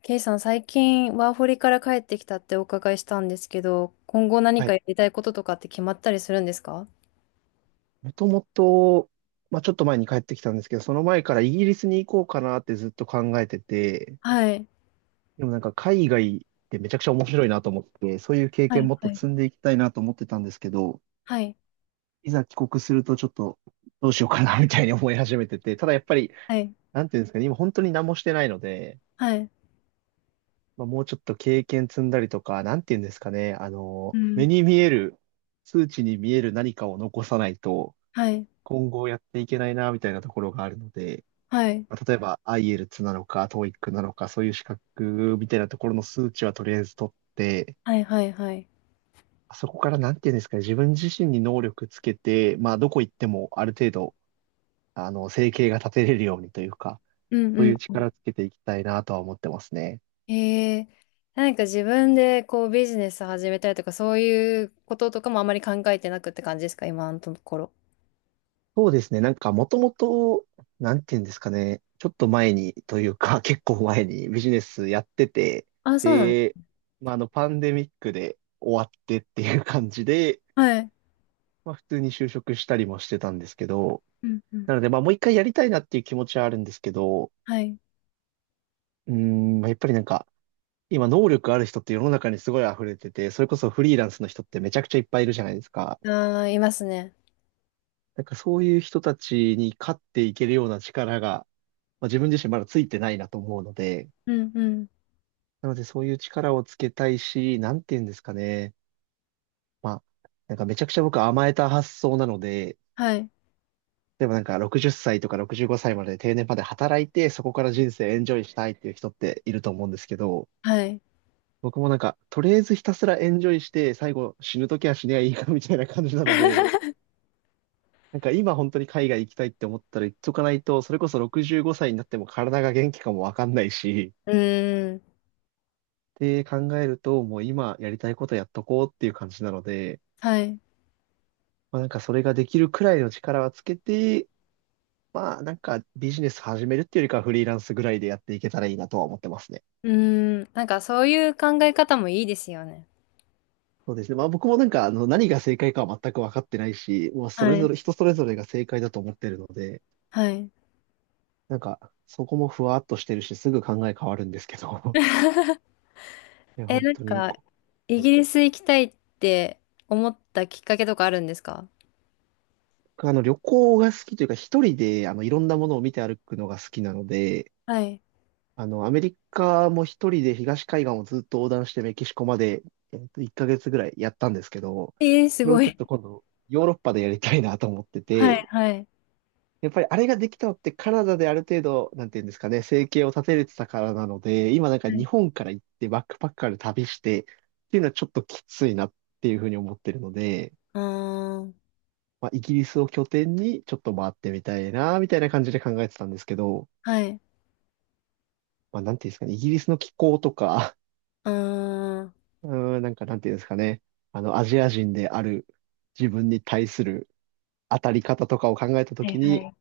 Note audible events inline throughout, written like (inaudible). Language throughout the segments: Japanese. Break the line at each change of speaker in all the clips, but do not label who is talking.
ケイさん、最近ワーホリから帰ってきたってお伺いしたんですけど、今後何
は
か
い。
やりたいこととかって決まったりするんですか？
もともと、まあ、ちょっと前に帰ってきたんですけど、その前からイギリスに行こうかなってずっと考えてて、
はい。
でもなんか海外ってめちゃくちゃ面白いなと思って、そういう経
は
験
い。
もっと
はい。
積んでいきたいなと思ってたんですけど、
はい。
いざ帰国するとちょっとどうしようかなみたいに思い始めてて、ただやっぱり、
はい。
なんていうんですかね、今本当に何もしてないので、
はい。
まあ、もうちょっと経験積んだりとか、なんていうんですかね、
う
目
ん。
に見える、数値に見える何かを残さないと、
はい。
今後やっていけないなみたいなところがあるので、
はい。
まあ例えば i e l t なのか TOEIC なのか、そういう資格みたいなところの数値はとりあえず取って、
はい。はい。はい。
そこからなんていうんですかね、自分自身に能力つけて、まあどこ行ってもある程度、生計が立てれるようにというか、
うんう
そうい
ん
う
うん。
力つけていきたいなとは思ってますね。
えー、何か自分でこうビジネス始めたりとか、そういうこととかもあまり考えてなくって感じですか、今のところ。
そうですね、なんかもともと、なんていうんですかね、ちょっと前にというか、(laughs) 結構前にビジネスやってて、
あ、そうなの？
で、まああのパンデミックで終わってっていう感じで、
はい。
まあ普通に就職したりもしてたんですけど、
うんうん。
なのでまあもう一回やりたいなっていう気持ちはあるんですけど、
はい。
うーん、まあやっぱりなんか、今能力ある人って世の中にすごい溢れてて、それこそフリーランスの人ってめちゃくちゃいっぱいいるじゃないですか。
あー、いますね。
なんかそういう人たちに勝っていけるような力が、まあ、自分自身まだついてないなと思うので、
うんうん。
なのでそういう力をつけたいし、なんて言うんですかね。まあ、なんかめちゃくちゃ僕甘えた発想なので、
はい。
でもなんか60歳とか65歳まで定年まで働いて、そこから人生エンジョイしたいっていう人っていると思うんですけど、
はい。
僕もなんか、とりあえずひたすらエンジョイして、最後死ぬときは死ねばいいかみたいな感じなので、
(laughs)
なんか今本当に海外行きたいって思ったら行っとかないと、それこそ65歳になっても体が元気かもわかんないし、
うーん。
って考えると、もう今やりたいことやっとこうっていう感じなので、
はい。
まあなんかそれができるくらいの力はつけて、まあなんかビジネス始めるっていうよりかはフリーランスぐらいでやっていけたらいいなとは思ってますね。
うーん、なんかそういう考え方もいいですよね。
そうですね。まあ僕もなんか、何が正解かは全く分かってないし、もうそれ
は
ぞ
い。
れ、人それぞれが正解だと思ってるので、
はい。
なんか、そこもふわっとしてるし、すぐ考え変わるんですけど、(laughs) いや、
え、
本
なん
当に、
か、イ
はい。
ギリス行きたいって思ったきっかけとかあるんですか？
僕旅行が好きというか、一人で、いろんなものを見て歩くのが好きなので、
はい。
アメリカも一人で東海岸をずっと横断してメキシコまで、1ヶ月ぐらいやったんですけど、
えー、す
それを
ご
ちょっ
い。
と今度、ヨーロッパでやりたいなと思って
はい、
て、
はい。
やっぱりあれができたのってカナダである程度、なんていうんですかね、生計を立てれてたからなので、今なんか
は
日
い。
本から行ってバックパッカーで旅してっていうのはちょっときついなっていうふうに思ってるので、
うーん、
まあ、イギリスを拠点にちょっと回ってみたいな、みたいな感じで考えてたんですけど、
はい。
まあ、なんていうんですかね、イギリスの気候とか、
うーん、は
(laughs) うーん、なんかなんていうんですかね、アジア人である自分に対する当たり方とかを考えたとき
い、は
に、
い。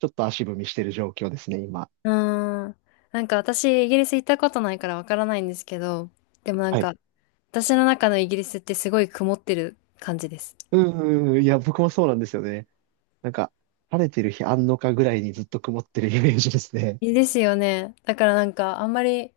ちょっと足踏みしてる状況ですね、今。
うーん、なんか私、イギリス行ったことないからわからないんですけど、でもなん
はい。
か、私の中のイギリスってすごい曇ってる感じです。
うんうんうん、いや、僕もそうなんですよね。なんか、晴れてる日あんのかぐらいにずっと曇ってるイメージですね。
いいですよね。だからなんか、あんまり、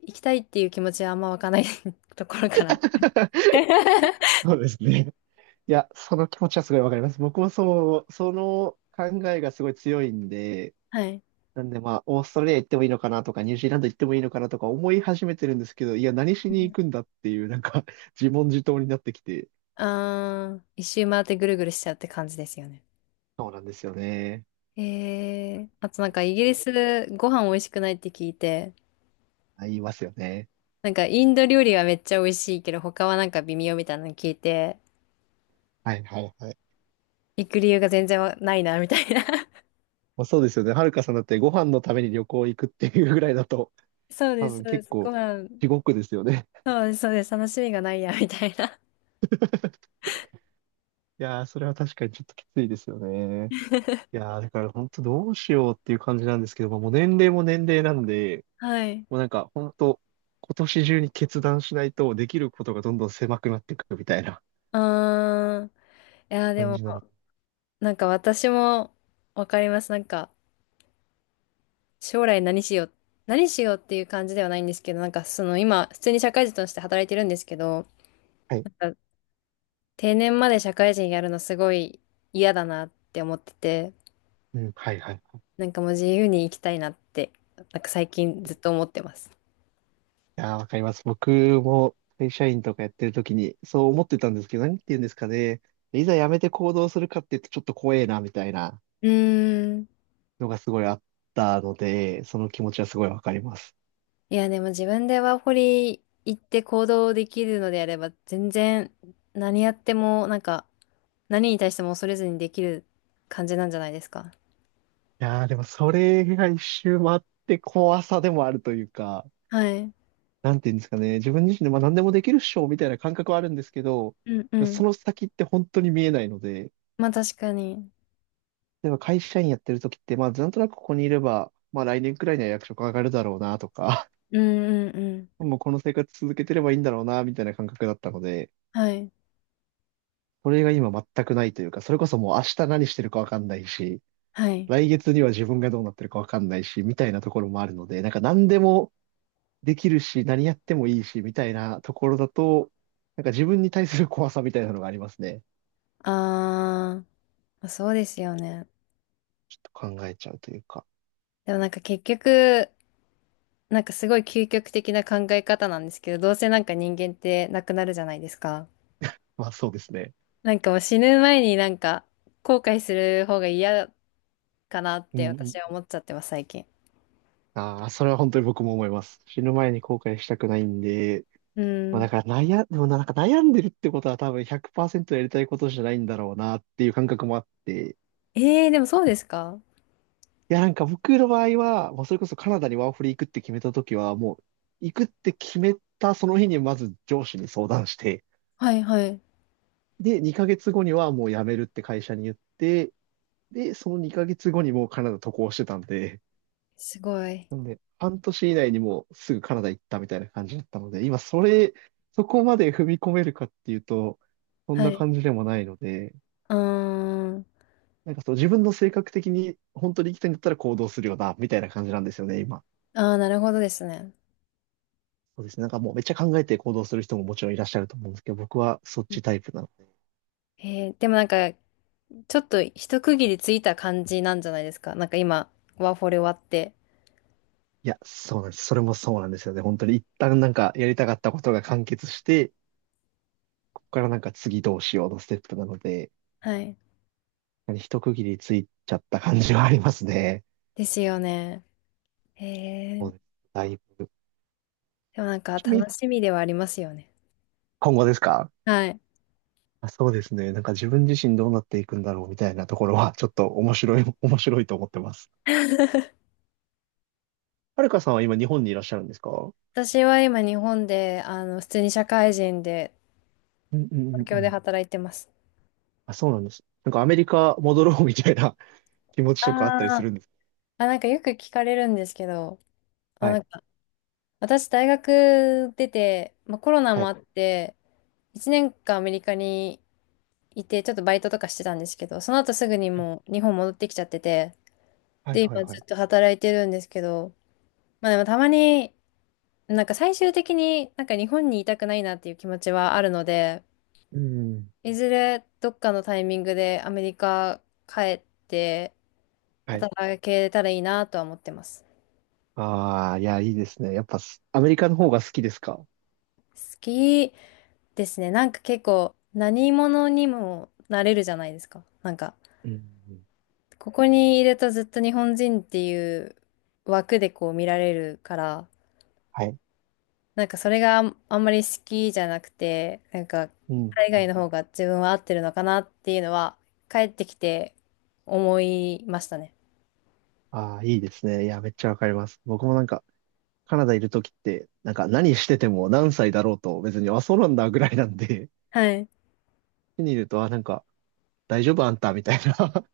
行きたいっていう気持ちはあんまわかんない (laughs) ところから。
(laughs)
(laughs)
そうですね。いや、その気持ちはすごいわかります。僕もそう、その考えがすごい強いんで、
はい。
なんでまあ、オーストラリア行ってもいいのかなとか、ニュージーランド行ってもいいのかなとか思い始めてるんですけど、いや、何しに行くんだっていう、なんか自問自答になってきて、
あー、一周回ってぐるぐるしちゃうって感じですよね。
そうなんですよね。
あとなんかイギリスご飯美味しくないって聞いて、
あ、言いますよね。
なんかインド料理はめっちゃ美味しいけど他はなんか微妙みたいなの聞いて、
はいはいはい。
行く理由が全然わないなみたいな。(laughs)
まあ、そうですよね。はるかさんだってご飯のために旅行行くっていうぐらいだと、
そうで
多
す、
分
そうで
結
す。ご
構
飯、
地獄ですよね。
そうです、そうです。楽しみがないやみたいな。
いやー、それは確かにちょっときついですよね。
(laughs)
いやー、だから本当どうしようっていう感じなんですけども、もう年齢も年齢なんで、
はい。
もうなんか本当今年中に決断しないとできることがどんどん狭くなっていくみたいな
あー、いやーで
感
も
じなの。
なんか私もわかります。なんか将来何しよう、何しようっていう感じではないんですけど、なんかその今、普通に社会人として働いてるんですけど、
はい。
なんか定年まで社会人やるのすごい嫌だなって思ってて、
うん、はい、はい。い
なんかもう自由に生きたいなって、なんか最近ずっと思ってます。
やー、わかります。僕も会社員とかやってる時にそう思ってたんですけど、何て言うんですかね。いざ辞めて行動するかって言うとちょっと怖えな、みたいな
うーん。
のがすごいあったので、その気持ちはすごいわかります。
いや、でも自分でワーホリ行って行動できるのであれば、全然何やっても、なんか何に対しても恐れずにできる感じなんじゃないですか。
やー、でもそれが一周回って怖さでもあるというか、
はい。
なんていうんですかね、自分自身でまあ何でもできるっしょみたいな感覚はあるんですけど、
うんう
そ
ん。
の先って本当に見えないので、
まあ確かに。
例えば会社員やってる時って、まあなんとなくここにいれば、まあ来年くらいには役職上がるだろうなとか、
うんうんうん。
(laughs) もうこの生活続けてればいいんだろうなみたいな感覚だったので、
はい。
それが今全くないというか、それこそもう明日何してるかわかんないし、
はい。
来月には自分がどうなってるかわかんないし、みたいなところもあるので、なんか何でも、できるし、何やってもいいし、みたいなところだと、なんか自分に対する怖さみたいなのがありますね。
あー、まあ、そうですよね。
と考えちゃうというか。
でもなんか結局、なんかすごい究極的な考え方なんですけど、どうせなんか人間ってなくなるじゃないですか。
まあそうですね。
なんかもう死ぬ前になんか後悔する方が嫌かなっ
う
て
んう
私は
ん。
思っちゃってます、最近。
ああ、それは本当に僕も思います。死ぬ前に後悔したくないんで、
う
まあだ
ん。
からでもなんか悩んでるってことは多分100%やりたいことじゃないんだろうなっていう感覚もあって、
でもそうですか？
いやなんか僕の場合は、もうそれこそカナダにワーホリ行くって決めた時は、もう行くって決めたその日にまず上司に相談して、
はいはい。
で、2ヶ月後にはもう辞めるって会社に言って、で、その2ヶ月後にもうカナダ渡航してたんで、
すごい。
なんで、半年以内にもうすぐカナダ行ったみたいな感じだったので、今それ、そこまで踏み込めるかっていうと、そん
は
な
い。
感じでもないので、
うーん。
なんかそう自分の性格的に本当に行きたいんだったら行動するよな、みたいな感じなんですよね、今。
ああ、なるほどですね。
そうですね。なんかもうめっちゃ考えて行動する人ももちろんいらっしゃると思うんですけど、僕はそっちタイプなので。
でもなんかちょっと一区切りついた感じなんじゃないですか。なんか今、ワーホリ終わって。
いや、そうなんです。それもそうなんですよね。本当に一旦なんかやりたかったことが完結して、こからなんか次どうしようのステップなので、
はい。
一区切りついちゃった感じはありますね。
ですよね。へ
そう
え。
です。だいぶ。
でもなんか
ちなみに、
楽しみではありますよね。
今後ですか？
はい。
あ、そうですね。なんか自分自身どうなっていくんだろうみたいなところは、(laughs) ちょっと面白い、面白いと思ってます。
(laughs)
はるかさんは今日本にいらっしゃるんですか？う
私は今日本で、あの、普通に社会人で、
んうんう
東
んう
京で
ん。
働いてます。
あ、そうなんです。なんかアメリカ戻ろうみたいな (laughs) 気持ちとかあったりす
あー、
るんですか？
あ、なんかよく聞かれるんですけど、あ、
は
な
い。
んか私大学出て、まあ、コロナ
は
もあ
い。
って、1年間アメリカにいて、ちょっとバイトとかしてたんですけど、その後すぐにもう日本戻ってきちゃってて、
はい
で、
はい
今
は
ず
い。
っと働いてるんですけど、まあでもたまに、なんか最終的になんか日本にいたくないなっていう気持ちはあるので、
うん。
いずれどっかのタイミングでアメリカ帰って
はい。
働けたらいいなとは思ってます。
ああ、いや、いいですね。やっぱす、アメリカの方が好きですか？
好きですね。なんか結構何者にもなれるじゃないですか。なんか、
うんうん。
ここにいるとずっと日本人っていう枠でこう見られるから、
はい。
なんかそれがあんあんまり好きじゃなくて、なんか
うん。
海外の方が自分は合ってるのかなっていうのは帰ってきて思いましたね。
ああ、いいですね。いや、めっちゃわかります。僕もなんか、カナダいるときって、なんか何してても何歳だろうと、別に、あ、そうなんだぐらいなんで、
はい。
(laughs) 家にいると、あ、なんか、大丈夫あんたみたいな。(laughs)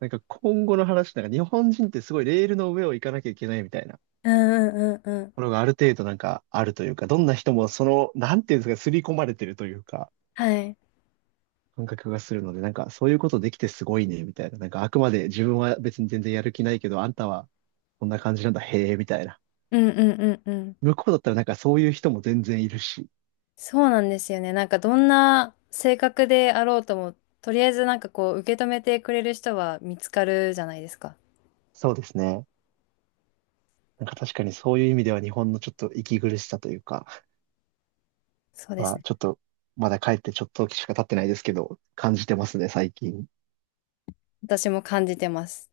なんか今後の話、なんか日本人ってすごいレールの上を行かなきゃいけないみたいなと
うんうんうんうん。
ころがある程度なんかあるというか、どんな人もその、なんていうんですか、刷り込まれてるというか、
はい。
感覚がするので、なんかそういうことできてすごいね、みたいな。なんかあくまで自分は別に全然やる気ないけど、あんたはこんな感じなんだ、へえ、みたいな。
うんうんうんうん。
向こうだったらなんかそういう人も全然いるし。
そうなんですよね。なんかどんな性格であろうとも、とりあえずなんかこう受け止めてくれる人は見つかるじゃないですか。
そうですね。なんか確かにそういう意味では日本のちょっと息苦しさというか、
そうで
ま
す
あ
ね。
ちょっとまだ帰ってちょっと時しか経ってないですけど、感じてますね、最近。
私も感じてます。